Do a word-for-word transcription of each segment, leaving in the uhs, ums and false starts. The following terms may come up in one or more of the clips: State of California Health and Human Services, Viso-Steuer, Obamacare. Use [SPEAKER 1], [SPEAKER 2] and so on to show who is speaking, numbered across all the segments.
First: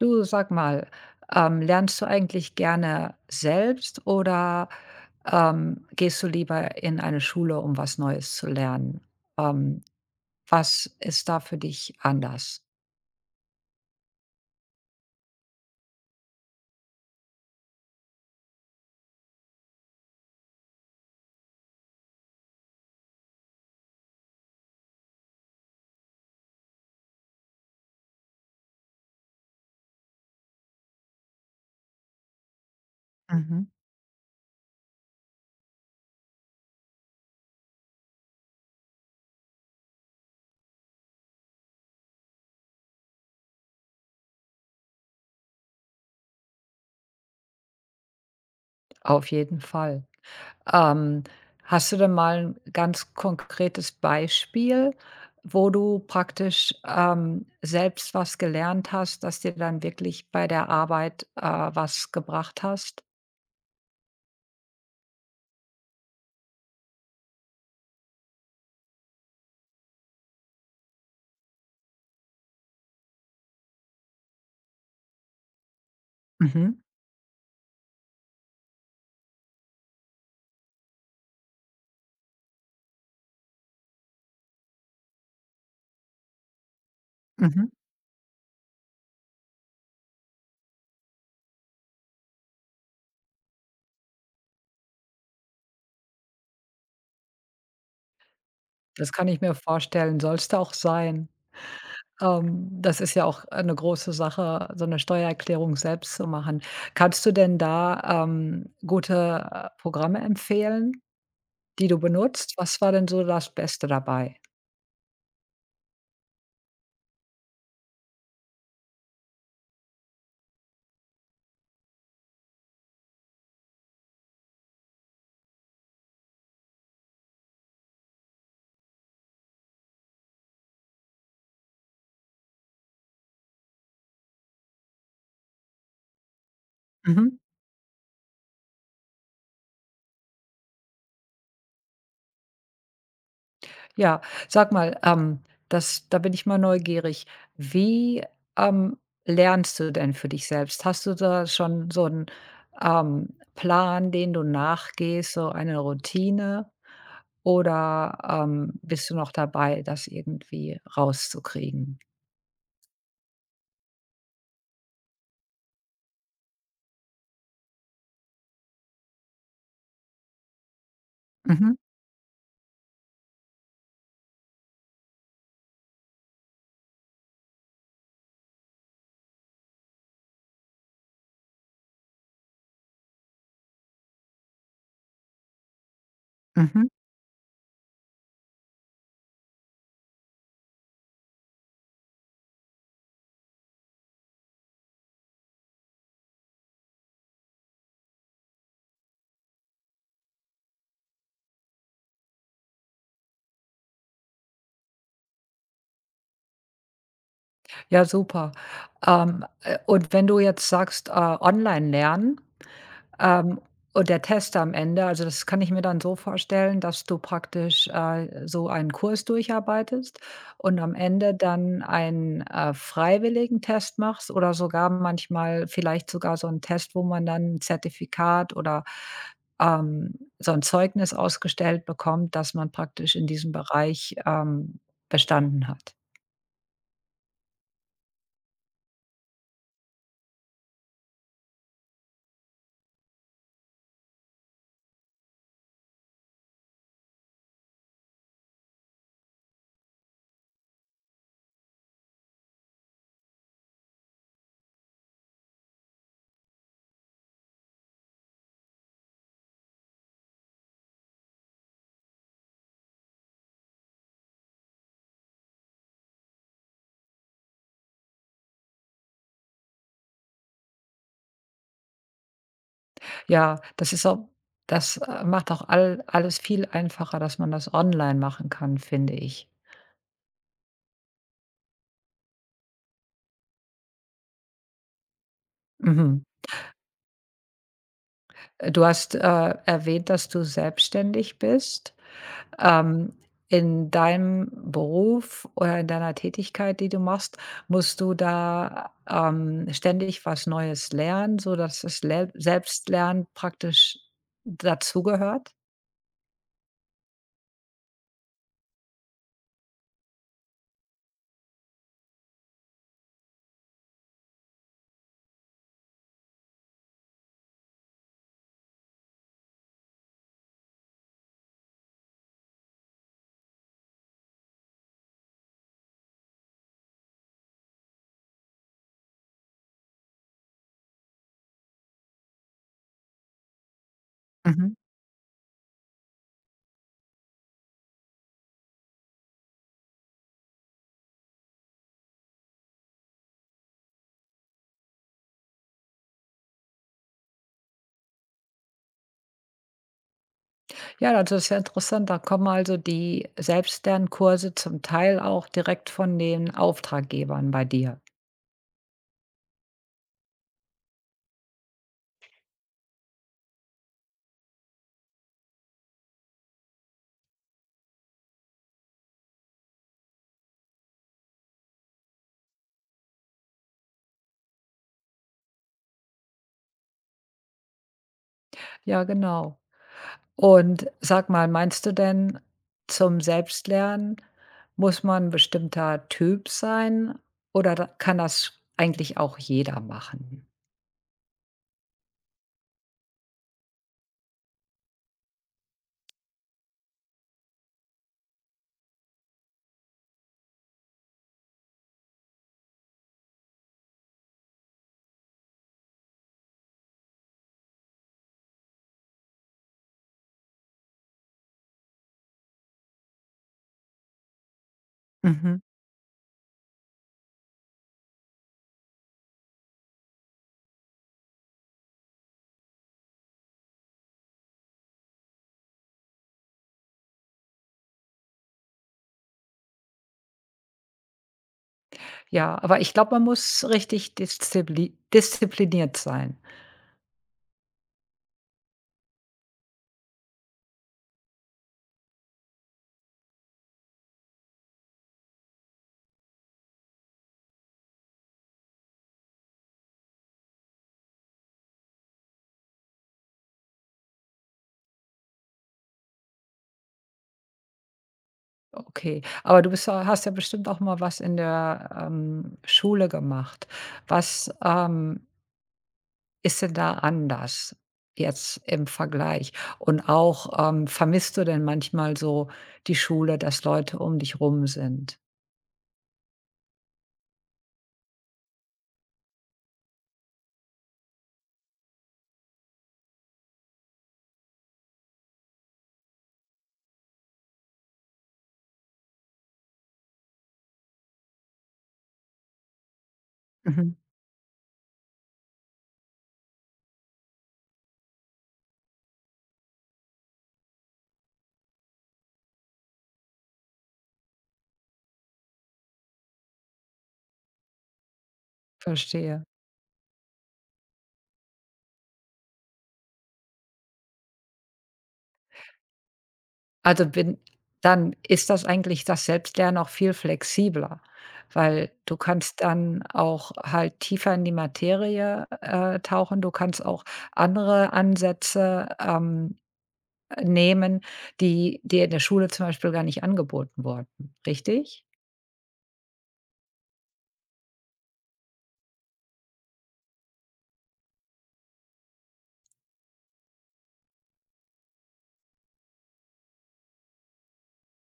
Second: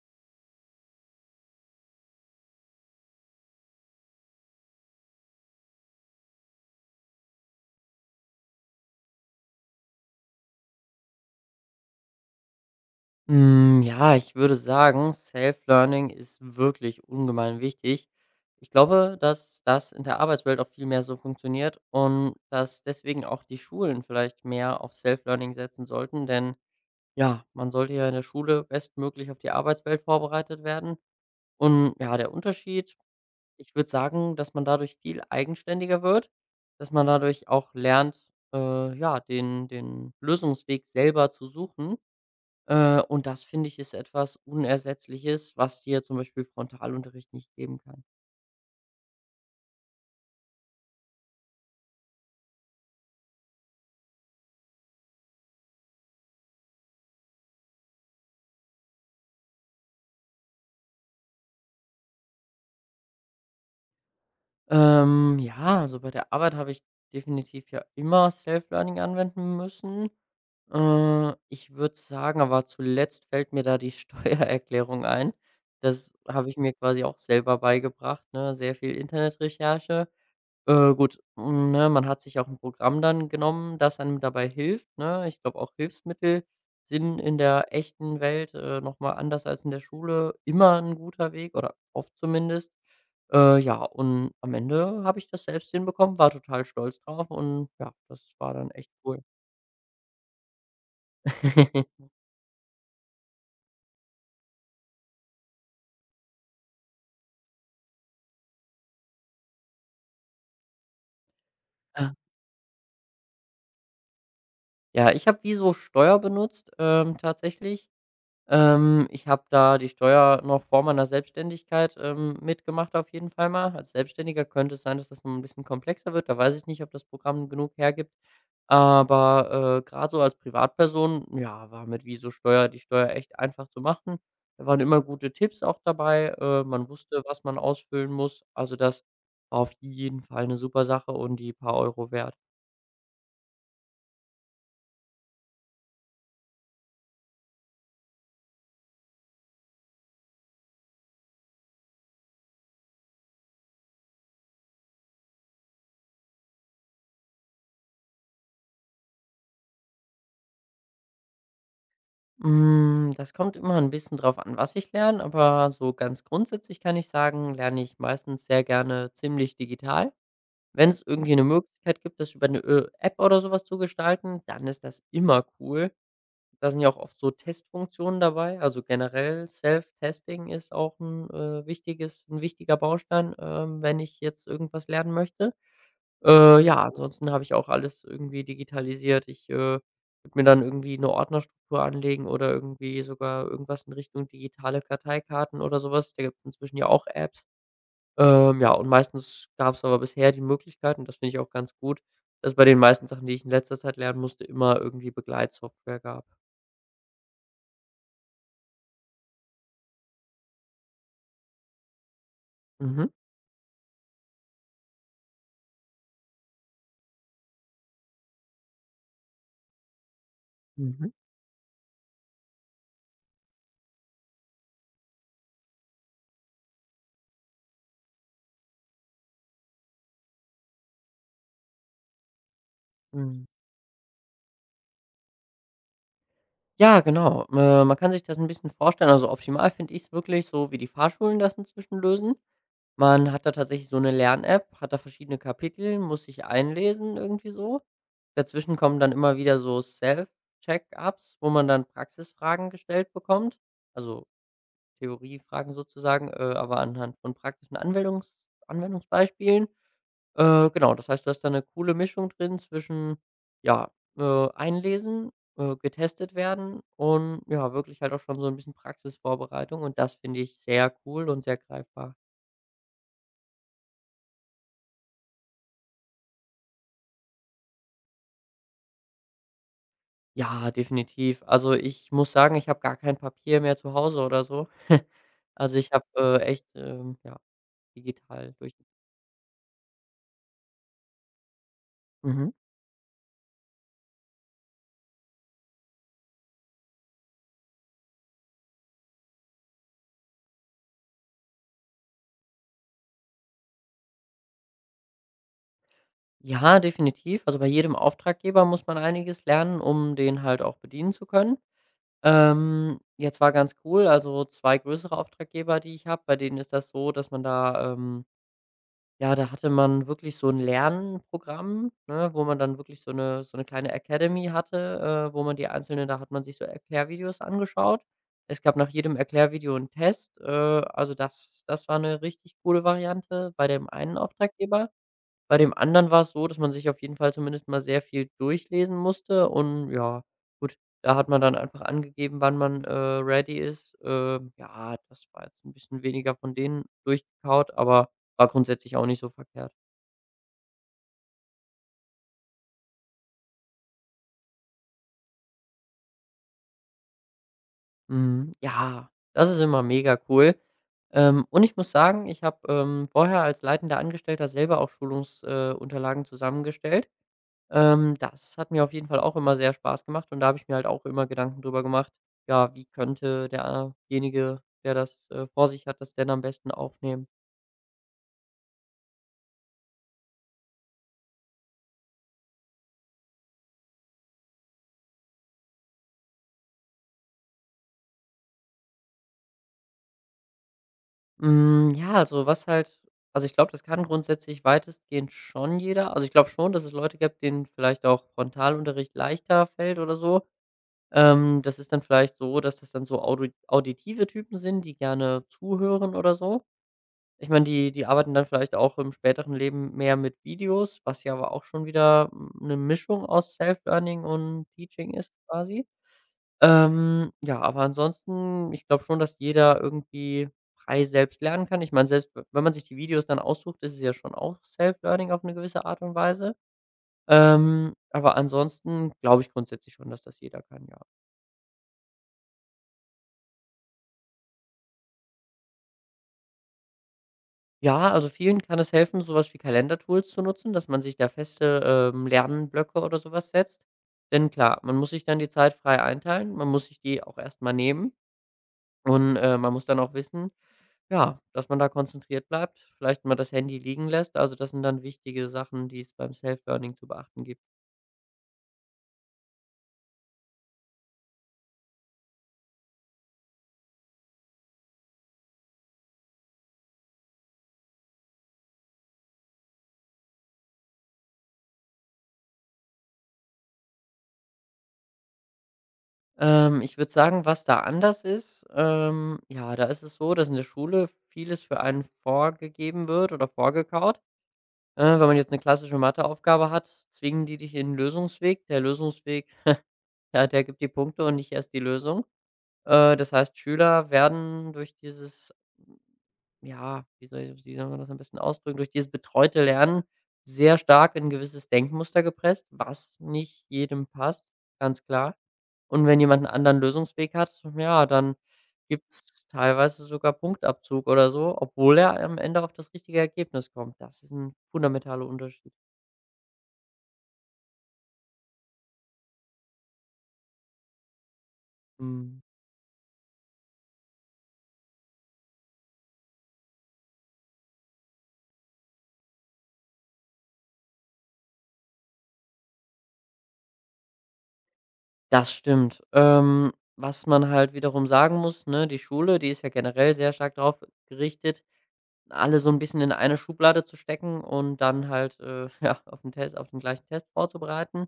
[SPEAKER 1] Du, sag mal, ähm, lernst du eigentlich gerne selbst oder ähm, gehst du lieber in eine Schule, um was Neues zu lernen? Ähm, Was ist da für dich anders?
[SPEAKER 2] Hm, ja, ich würde sagen, Self-Learning ist wirklich ungemein wichtig. Ich glaube, dass das in der Arbeitswelt auch viel mehr so funktioniert und dass deswegen auch die Schulen vielleicht mehr auf Self-Learning setzen sollten, denn ja, man sollte ja in der Schule bestmöglich auf die Arbeitswelt vorbereitet werden. Und ja, der Unterschied,
[SPEAKER 1] Mhm.
[SPEAKER 2] ich würde sagen, dass man dadurch viel eigenständiger wird, dass man dadurch auch lernt, äh, ja, den, den Lösungsweg selber zu suchen äh, und das finde ich ist etwas Unersetzliches, was dir zum Beispiel Frontalunterricht nicht geben kann.
[SPEAKER 1] Auf jeden Fall. Ähm, Hast du denn mal ein ganz konkretes Beispiel, wo du praktisch ähm, selbst was gelernt hast, das dir dann wirklich bei der Arbeit äh, was gebracht hast?
[SPEAKER 2] Ähm, ja, also bei der Arbeit habe ich definitiv ja immer Self-Learning anwenden müssen. Äh, ich würde sagen, aber zuletzt fällt mir da die Steuererklärung ein. Das habe ich mir
[SPEAKER 1] Mhm.
[SPEAKER 2] quasi auch selber beigebracht, ne? Sehr viel Internetrecherche. Äh, gut, hm, ne, man hat sich auch ein Programm dann genommen, das einem dabei hilft, ne? Ich glaube, auch Hilfsmittel sind in der
[SPEAKER 1] Mhm.
[SPEAKER 2] echten Welt, äh, noch mal anders als in der Schule immer ein guter Weg oder oft zumindest. Äh, ja, und am Ende habe ich das selbst hinbekommen, war total stolz drauf und ja, das war dann echt
[SPEAKER 1] Das
[SPEAKER 2] cool.
[SPEAKER 1] kann ich mir vorstellen, soll's auch sein. Ähm, das ist ja auch eine große Sache, so eine Steuererklärung selbst zu machen. Kannst du denn da, ähm, gute, äh, Programme empfehlen, die du
[SPEAKER 2] Ja.
[SPEAKER 1] benutzt? Was war denn so das Beste dabei?
[SPEAKER 2] Ja, ich habe wie so Steuer benutzt, ähm, tatsächlich. Ähm, ich habe da die Steuer noch vor meiner Selbstständigkeit, ähm, mitgemacht auf jeden Fall mal. Als Selbstständiger könnte es sein, dass das noch 'n bisschen komplexer wird. Da weiß ich nicht, ob das Programm genug hergibt. Aber, äh, grad so als Privatperson, ja, war mit Viso-Steuer die Steuer echt einfach zu machen. Da waren immer gute Tipps auch dabei. Äh, man wusste,
[SPEAKER 1] Mhm.
[SPEAKER 2] was man ausfüllen muss. Also, das war auf jeden Fall eine super Sache und die paar Euro wert.
[SPEAKER 1] Ja, sag mal, ähm, das da bin ich mal neugierig. Wie, ähm, lernst du denn für dich selbst? Hast du da schon so einen ähm, Plan, den du nachgehst, so eine Routine? Oder, ähm, bist du noch dabei, das irgendwie rauszukriegen?
[SPEAKER 2] Hm, das kommt immer ein bisschen drauf an, was ich lerne, aber so ganz grundsätzlich kann ich sagen, lerne ich meistens sehr gerne ziemlich digital. Wenn es irgendwie eine
[SPEAKER 1] Mhm,
[SPEAKER 2] Möglichkeit gibt, das über eine äh, App oder sowas zu gestalten, dann ist das immer cool. Da sind ja auch oft so Testfunktionen dabei. Also, generell Self-Testing ist auch ein äh, wichtiges ein wichtiger Baustein, ähm, wenn ich jetzt irgendwas lernen möchte. Äh, ja,
[SPEAKER 1] mhm.
[SPEAKER 2] ansonsten habe ich auch alles irgendwie digitalisiert. Ich, äh, würde mir dann irgendwie eine Ordnerstruktur anlegen oder irgendwie sogar irgendwas in Richtung digitale Karteikarten oder sowas. Da gibt es inzwischen ja auch Apps. Ähm, ja, und meistens gab es aber bisher die Möglichkeit und das finde ich auch ganz gut, dass es bei den meisten Sachen, die ich in letzter Zeit lernen musste, immer irgendwie Begleitsoftware gab.
[SPEAKER 1] Ja, super. Ähm, äh, und wenn du jetzt sagst, äh, online lernen.
[SPEAKER 2] Mhm.
[SPEAKER 1] Ähm, und der Test am Ende, also das kann ich mir dann so vorstellen, dass du praktisch äh, so einen Kurs durcharbeitest und am
[SPEAKER 2] Mhm.
[SPEAKER 1] Ende dann einen äh, freiwilligen Test machst oder sogar manchmal vielleicht sogar so einen Test, wo man dann ein Zertifikat oder ähm, so ein Zeugnis ausgestellt bekommt, dass man praktisch in
[SPEAKER 2] Mhm.
[SPEAKER 1] diesem Bereich ähm, bestanden hat.
[SPEAKER 2] Ja, genau. Äh, man kann sich das ein bisschen vorstellen. Also, optimal finde ich es wirklich so, wie die Fahrschulen das inzwischen lösen. Man hat da tatsächlich so eine Lern-App, hat da verschiedene Kapitel, muss sich einlesen irgendwie so. Dazwischen kommen dann immer wieder so Self-Check-ups, wo man dann Praxisfragen gestellt bekommt, also Theoriefragen sozusagen, äh, aber anhand von praktischen Anwendungs Anwendungsbeispielen. Äh, genau, das heißt, da ist dann 'ne coole Mischung drin zwischen, ja, äh, einlesen, äh, getestet werden und ja, wirklich halt auch schon so ein bisschen Praxisvorbereitung und das finde ich sehr cool und sehr greifbar.
[SPEAKER 1] Ja, das ist auch, das äh, macht auch all, alles viel einfacher, dass man das online machen kann, finde ich.
[SPEAKER 2] Ja, definitiv. Also, ich muss sagen, ich habe gar kein Papier mehr zu Hause oder so. Also, ich habe,
[SPEAKER 1] Mhm.
[SPEAKER 2] äh, echt, ähm, ja, digital
[SPEAKER 1] Äh,
[SPEAKER 2] durch
[SPEAKER 1] du hast, äh, erwähnt, dass du selbstständig bist.
[SPEAKER 2] mhm.
[SPEAKER 1] Ähm, in deinem Beruf oder in deiner Tätigkeit, die du machst, musst du da, ähm, ständig was Neues lernen, sodass das Lern Selbstlernen praktisch dazugehört?
[SPEAKER 2] Ja, definitiv. Also, bei jedem Auftraggeber muss man einiges lernen, um den halt auch bedienen zu können. Ähm, jetzt war ganz cool, also zwei größere Auftraggeber, die ich habe, bei denen ist das so, dass man da, ähm Ja, da hatte man wirklich so ein Lernprogramm, ne, wo man dann wirklich so eine so eine kleine Academy hatte, äh, wo man die einzelnen da hat man sich so Erklärvideos angeschaut. Es gab nach jedem Erklärvideo einen Test, äh, also das das war eine richtig coole Variante bei dem einen
[SPEAKER 1] Mhm.
[SPEAKER 2] Auftraggeber. Bei dem anderen war es so, dass man sich auf jeden Fall zumindest mal sehr viel durchlesen musste und ja, gut, da hat man dann einfach angegeben, wann man, äh, ready ist. Ähm, ja, das war jetzt ein bisschen weniger von denen durchgekaut, aber war grundsätzlich auch nicht so verkehrt.
[SPEAKER 1] Ja, also das ist ja interessant. Da kommen also die Selbstlernkurse zum Teil auch direkt von den Auftraggebern bei dir.
[SPEAKER 2] Mhm. Ja, das ist immer mega cool. Ähm, und ich muss sagen, ich habe, ähm, vorher als leitender Angestellter selber auch Schulungsunterlagen äh, Unterlagen zusammengestellt. Ähm, das hat mir auf jeden Fall auch immer sehr Spaß gemacht und da habe ich mir halt auch immer Gedanken drüber gemacht, ja, wie könnte derjenige, der das, äh, vor sich hat, das denn am besten aufnehmen?
[SPEAKER 1] Ja, genau. Und sag mal, meinst du denn, zum Selbstlernen muss man 'n bestimmter Typ sein oder da kann das eigentlich auch jeder machen?
[SPEAKER 2] Hm, ja, also was halt Also ich glaube, das kann grundsätzlich weitestgehend schon jeder. Also, ich glaube schon, dass es Leute gibt, denen vielleicht auch Frontalunterricht leichter fällt oder so. Ähm, das ist dann vielleicht so, dass das dann so audi auditive Typen sind, die gerne zuhören oder so. Ich meine, die die arbeiten dann vielleicht auch im späteren Leben mehr mit Videos, was ja aber auch schon wieder hm, eine Mischung aus Self-Learning und Teaching ist
[SPEAKER 1] Mhm.
[SPEAKER 2] quasi. Ähm, ja, aber ansonsten, ich glaube schon, dass jeder irgendwie frei selbst lernen kann. Ich meine, selbst w wenn man sich die Videos dann aussucht, ist es ja schon auch Self-Learning auf eine gewisse Art und Weise. Ähm, aber ansonsten glaube ich grundsätzlich schon, dass das jeder kann, ja.
[SPEAKER 1] Ja, aber ich glaube, man muss richtig diszipli diszipliniert sein.
[SPEAKER 2] Ja, also vielen kann es helfen, sowas wie Kalendertools zu nutzen, dass man sich da feste, ähm, Lernblöcke oder sowas setzt. Denn klar, man muss sich dann die Zeit frei einteilen, man muss sich die auch erstmal nehmen und, äh, man muss dann auch wissen, ja, dass man da konzentriert bleibt, vielleicht mal das Handy liegen lässt. Also, das sind dann wichtige Sachen, die es beim Self-Learning zu beachten gibt.
[SPEAKER 1] Okay, aber du bist ja hast ja bestimmt auch mal was in der, ähm, Schule gemacht. Was, ähm Ist denn da anders jetzt im Vergleich? Und auch, ähm, vermisst du denn manchmal so die Schule, dass Leute um dich rum sind?
[SPEAKER 2] Ähm, ich würde sagen, was da anders ist, ähm, ja, da ist es so, dass in der Schule vieles für einen vorgegeben wird oder vorgekaut. Äh, wenn man jetzt eine klassische Matheaufgabe hat, zwingen die dich in den Lösungsweg. Der Lösungsweg, ja, der gibt die Punkte und nicht erst die Lösung. Äh, das heißt,
[SPEAKER 1] Mhm,
[SPEAKER 2] Schüler werden durch dieses, ja, wie soll wie soll man das am besten ausdrücken, durch dieses betreute Lernen sehr stark in 'n gewisses Denkmuster gepresst, was nicht jedem passt, ganz klar. Und wenn jemand einen anderen Lösungsweg hat, ja, dann gibt
[SPEAKER 1] verstehe.
[SPEAKER 2] es teilweise sogar Punktabzug oder so, obwohl er am Ende auf das richtige Ergebnis kommt. Das ist ein fundamentaler Unterschied.
[SPEAKER 1] Also bin dann Ist das eigentlich das Selbstlernen auch viel flexibler, weil du
[SPEAKER 2] Hm,
[SPEAKER 1] kannst dann auch halt tiefer in die Materie, äh, tauchen. Du kannst auch andere Ansätze, ähm, nehmen, die dir in der Schule zum Beispiel gar nicht angeboten wurden, richtig?
[SPEAKER 2] Das stimmt. Ähm, was man halt wiederum sagen muss, ne, die Schule, die ist ja generell sehr stark darauf gerichtet, alle so ein bisschen in eine Schublade zu stecken und dann halt, äh, ja, auf den Test auf den gleichen Test vorzubereiten.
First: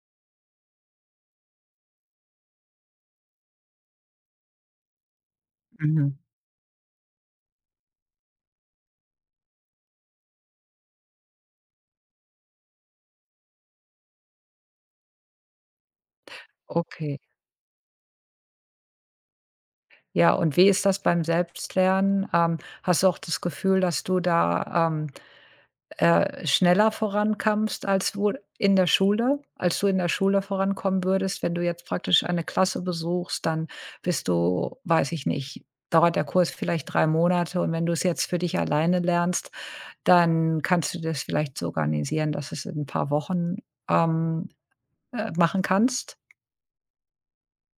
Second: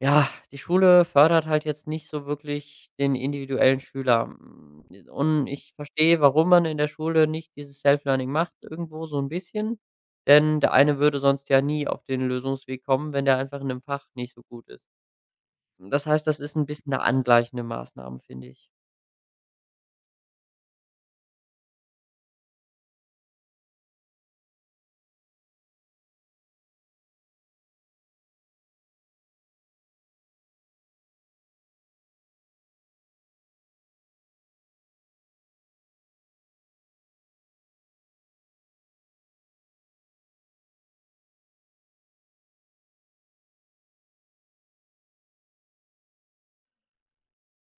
[SPEAKER 2] Ja, die Schule fördert halt jetzt nicht so wirklich den individuellen Schüler. Hm, und ich
[SPEAKER 1] Mhm.
[SPEAKER 2] verstehe, warum man in der Schule nicht dieses Self-Learning macht, irgendwo so ein bisschen, denn der eine würde sonst ja nie auf den Lösungsweg kommen, wenn der einfach in dem Fach nicht so gut ist. Hm, Das heißt, das ist ein bisschen eine
[SPEAKER 1] Okay.
[SPEAKER 2] angleichende Maßnahme, finde ich.
[SPEAKER 1] Ja, und wie ist das beim Selbstlernen? Ähm, hast du auch das Gefühl, dass du da, ähm, äh, schneller vorankommst als wohl in der Schule? Als du in der Schule vorankommen würdest, wenn du jetzt praktisch eine Klasse besuchst, dann bist du, weiß ich nicht, dauert der Kurs vielleicht drei Monate und wenn du es jetzt für dich alleine lernst, dann kannst du das vielleicht so organisieren, dass es in ein paar Wochen, ähm, äh, machen kannst?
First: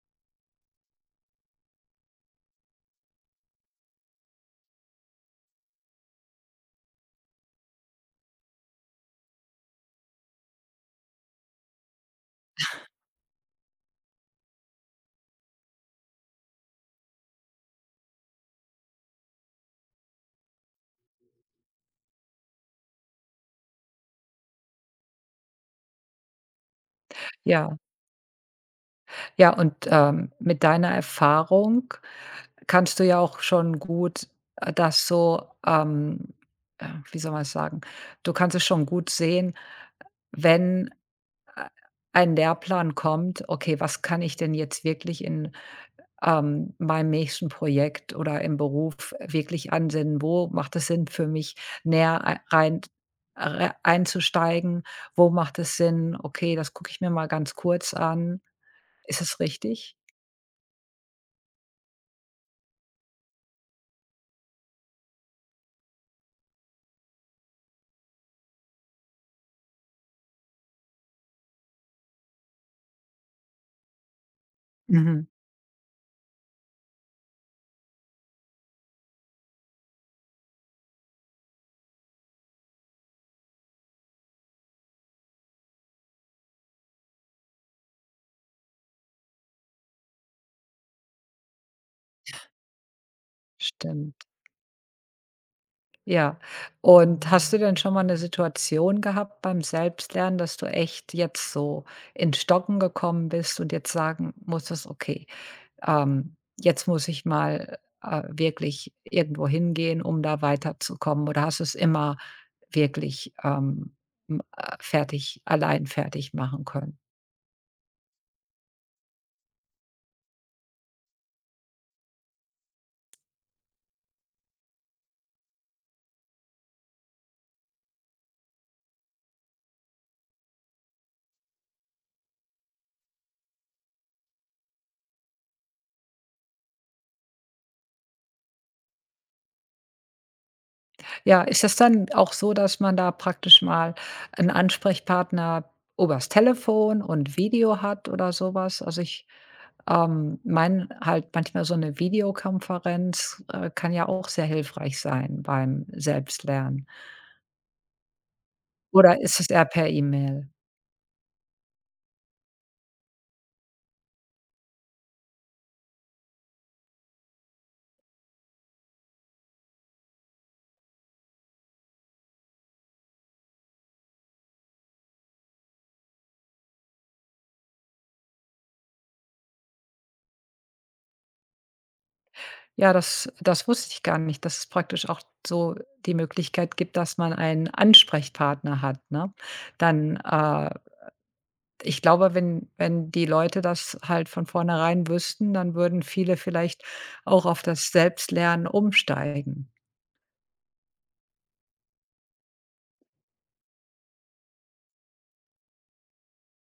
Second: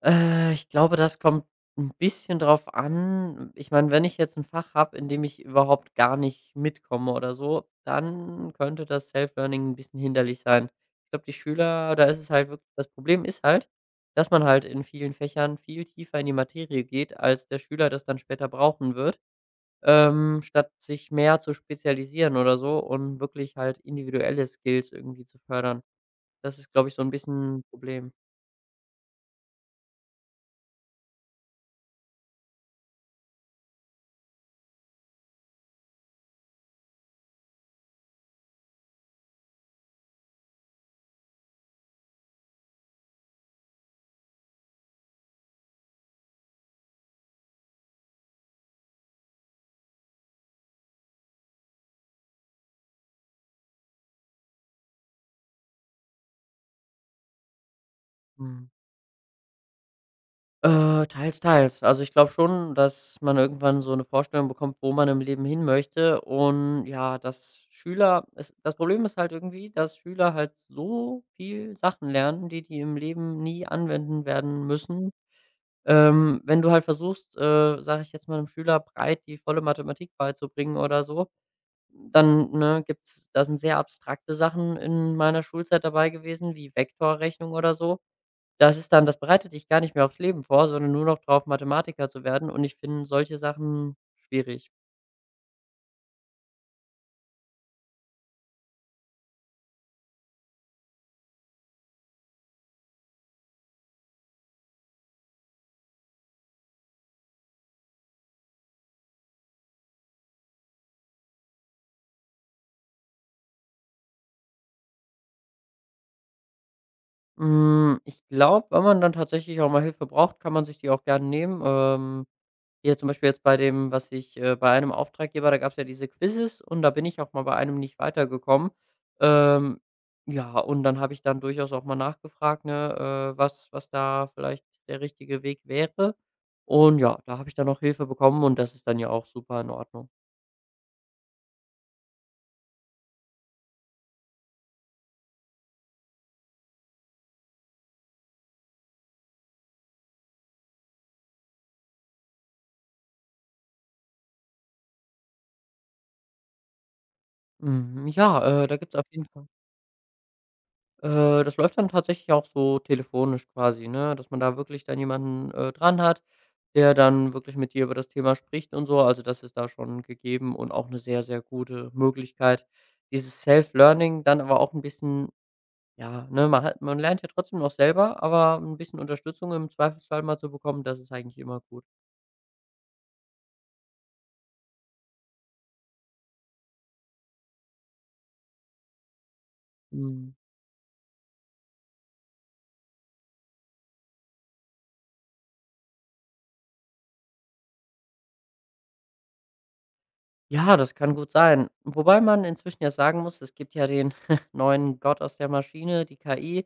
[SPEAKER 2] Äh, ich glaube, das kommt ein bisschen drauf an. Ich meine, wenn ich jetzt ein Fach habe, in dem ich überhaupt gar nicht mitkomme oder so, dann könnte das Self-Learning ein bisschen hinderlich sein. Ich glaube, die Schüler da ist es halt wirklich das Problem ist halt, dass man halt in vielen Fächern viel tiefer in die Materie geht, als der Schüler das dann später brauchen wird, ähm, statt sich mehr zu spezialisieren oder so und wirklich halt individuelle Skills irgendwie zu fördern. Das ist, glaube ich, so 'n bisschen 'n
[SPEAKER 1] Ja.
[SPEAKER 2] Problem.
[SPEAKER 1] Ja, und, ähm, mit deiner Erfahrung kannst du ja auch schon gut, äh, das so, ähm, äh, wie soll man es sagen? Du kannst es schon gut sehen, wenn, äh, ein Lehrplan kommt: „Okay, was kann ich denn jetzt wirklich in, ähm, meinem nächsten Projekt oder im Beruf wirklich ansinnen? Wo macht es Sinn für mich, näher ei rein rei einzusteigen? Wo macht es Sinn: 'Okay, das gucke ich mir mal ganz kurz an.'"
[SPEAKER 2] Mhm.
[SPEAKER 1] Ist es richtig?
[SPEAKER 2] Äh, teils, teils. Also, ich glaube schon, dass man irgendwann so 'ne Vorstellung bekommt, wo man im Leben hin möchte und ja, dass Schüler es das Problem ist halt irgendwie, dass Schüler halt so viel Sachen lernen, die die im Leben nie anwenden werden müssen.
[SPEAKER 1] Mhm.
[SPEAKER 2] Ähm, wenn du halt versuchst, äh, sage ich jetzt mal, 'nem Schüler breit die volle Mathematik beizubringen oder so, dann, ne, gibt's da sind sehr abstrakte Sachen in meiner Schulzeit dabei gewesen, wie Vektorrechnung oder so. Das ist dann das bereitet dich gar nicht mehr aufs Leben vor, sondern nur noch drauf, Mathematiker zu werden und ich finde solche Sachen
[SPEAKER 1] Stimmt,
[SPEAKER 2] schwierig.
[SPEAKER 1] ja. Und hast du denn schon mal 'ne Situation gehabt beim Selbstlernen, dass du echt jetzt so in Stocken gekommen bist und jetzt sagen musstest: „Okay, ähm, jetzt muss ich mal, äh, wirklich irgendwo hingehen, um da weiterzukommen“? Oder hast du's immer wirklich, ähm, m äh, fertig allein fertig machen können?
[SPEAKER 2] Hm, ich glaube, wenn man dann tatsächlich auch mal Hilfe braucht, kann man sich die auch gerne nehmen. Ähm, hier zum Beispiel jetzt bei dem, was ich äh, bei einem Auftraggeber da gab es ja diese Quizzes und da bin ich auch mal bei einem nicht weitergekommen. Ähm, ja, und dann habe ich dann durchaus auch mal nachgefragt, ne, äh, was was da vielleicht der richtige Weg wäre. Und ja, da habe ich dann auch Hilfe bekommen und das ist dann ja auch super in Ordnung.
[SPEAKER 1] Ja, ist das dann auch so, dass man da praktisch mal einen Ansprechpartner übers Telefon und Video hat oder sowas? Also, ich, ähm, meine halt manchmal so eine Videokonferenz, äh, kann ja auch sehr hilfreich sein beim Selbstlernen.
[SPEAKER 2] Mhm, ja, äh, da gibt's auf
[SPEAKER 1] Oder
[SPEAKER 2] jeden
[SPEAKER 1] ist
[SPEAKER 2] Fall
[SPEAKER 1] es eher per E-Mail?
[SPEAKER 2] äh, das läuft dann tatsächlich auch so telefonisch quasi, ne, dass man da wirklich dann jemanden, äh, dran hat, der dann wirklich mit dir über das Thema spricht und so. Also, das ist da schon gegeben und auch eine sehr, sehr gute Möglichkeit. Dieses Self-Learning dann aber auch ein bisschen ja, ne, man hat man lernt ja trotzdem noch selber, aber ein bisschen Unterstützung im Zweifelsfall mal zu bekommen, das ist eigentlich immer gut.
[SPEAKER 1] Ja, das das wusste ich gar nicht, dass es praktisch auch so die Möglichkeit gibt, dass man einen Ansprechpartner hat, ne? Dann,
[SPEAKER 2] Mhm.
[SPEAKER 1] äh Ich glaube, wenn wenn die Leute das halt von vornherein wüssten, dann würden viele vielleicht auch auf das Selbstlernen umsteigen.
[SPEAKER 2] Ja, das kann gut sein. Wobei man inzwischen ja sagen muss, es gibt ja den neuen Gott aus der Maschine, die K I,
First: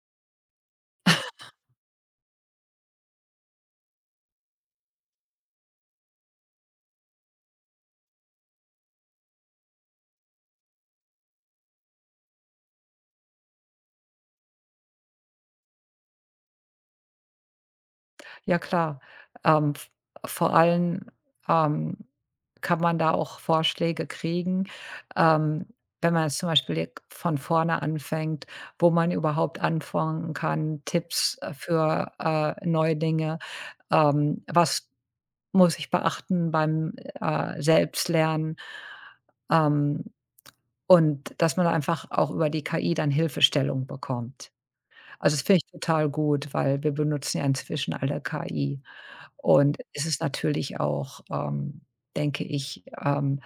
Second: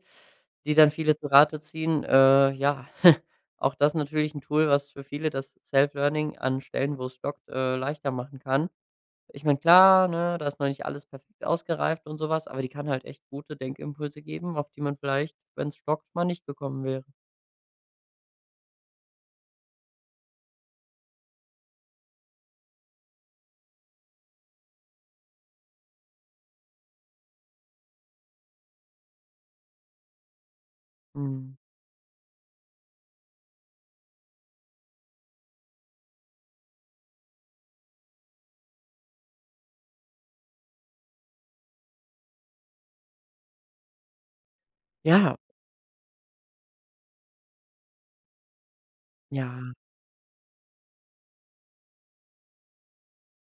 [SPEAKER 2] die dann viele zu Rate ziehen. Äh, ja, auch das natürlich ein Tool, was für viele das Self-Learning an Stellen, wo es stockt, äh, leichter machen kann. Ich meine, klar, ne, da ist noch nicht alles perfekt ausgereift und sowas, aber die kann halt echt gute Denkimpulse geben, auf die man vielleicht, wenn es stockt, mal nicht gekommen wäre.
[SPEAKER 1] Ja klar, ähm, v vor allem, ähm, kann man da auch Vorschläge kriegen, ähm, wenn man jetzt zum Beispiel jetzt von vorne anfängt, wo man überhaupt anfangen kann, Tipps, äh,
[SPEAKER 2] Mhm.
[SPEAKER 1] für, äh, Neulinge, ähm, was muss ich beachten beim, äh, Selbstlernen? Ähm Und dass man einfach auch über die K I dann Hilfestellung bekommt. Also,
[SPEAKER 2] Ja,
[SPEAKER 1] das finde ich total gut, weil wir benutzen ja inzwischen alle K I.
[SPEAKER 2] ja,
[SPEAKER 1] Und es ist natürlich auch, ähm, denke ich, ähm,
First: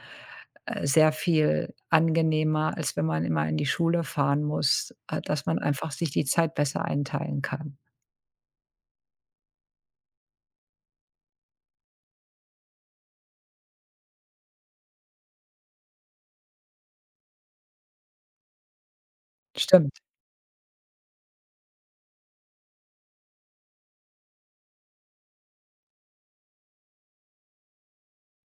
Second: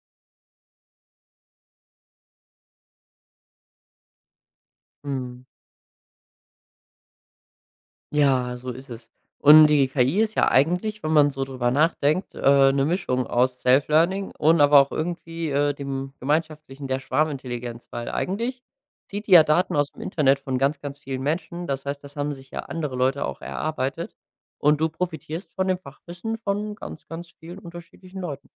[SPEAKER 1] äh, sehr viel angenehmer, als wenn man immer in die Schule fahren muss, äh,
[SPEAKER 2] mhm.
[SPEAKER 1] dass man einfach sich die Zeit besser einteilen kann.
[SPEAKER 2] Ja, so ist es. Und die K I ist ja eigentlich, wenn man so drüber nachdenkt, äh, eine Mischung aus Self-Learning und aber auch irgendwie, äh, dem gemeinschaftlichen der Schwarmintelligenz, weil eigentlich zieht die ja Daten aus
[SPEAKER 1] Stimmt,
[SPEAKER 2] dem Internet von ganz, ganz vielen Menschen. Das heißt, das haben sich ja andere Leute auch erarbeitet und du profitierst von dem Fachwissen von ganz, ganz vielen unterschiedlichen Leuten.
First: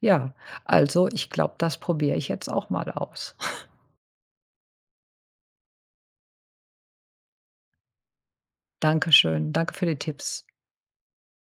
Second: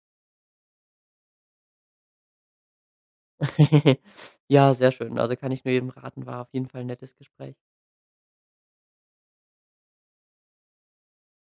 [SPEAKER 1] ja. Also, ich glaube, das probiere ich jetzt auch mal aus.
[SPEAKER 2] Ja, sehr schön. Also, kann ich nur jedem raten, war auf jeden Fall ein nettes Gespräch.
[SPEAKER 1] Dankeschön. Danke für die Tipps.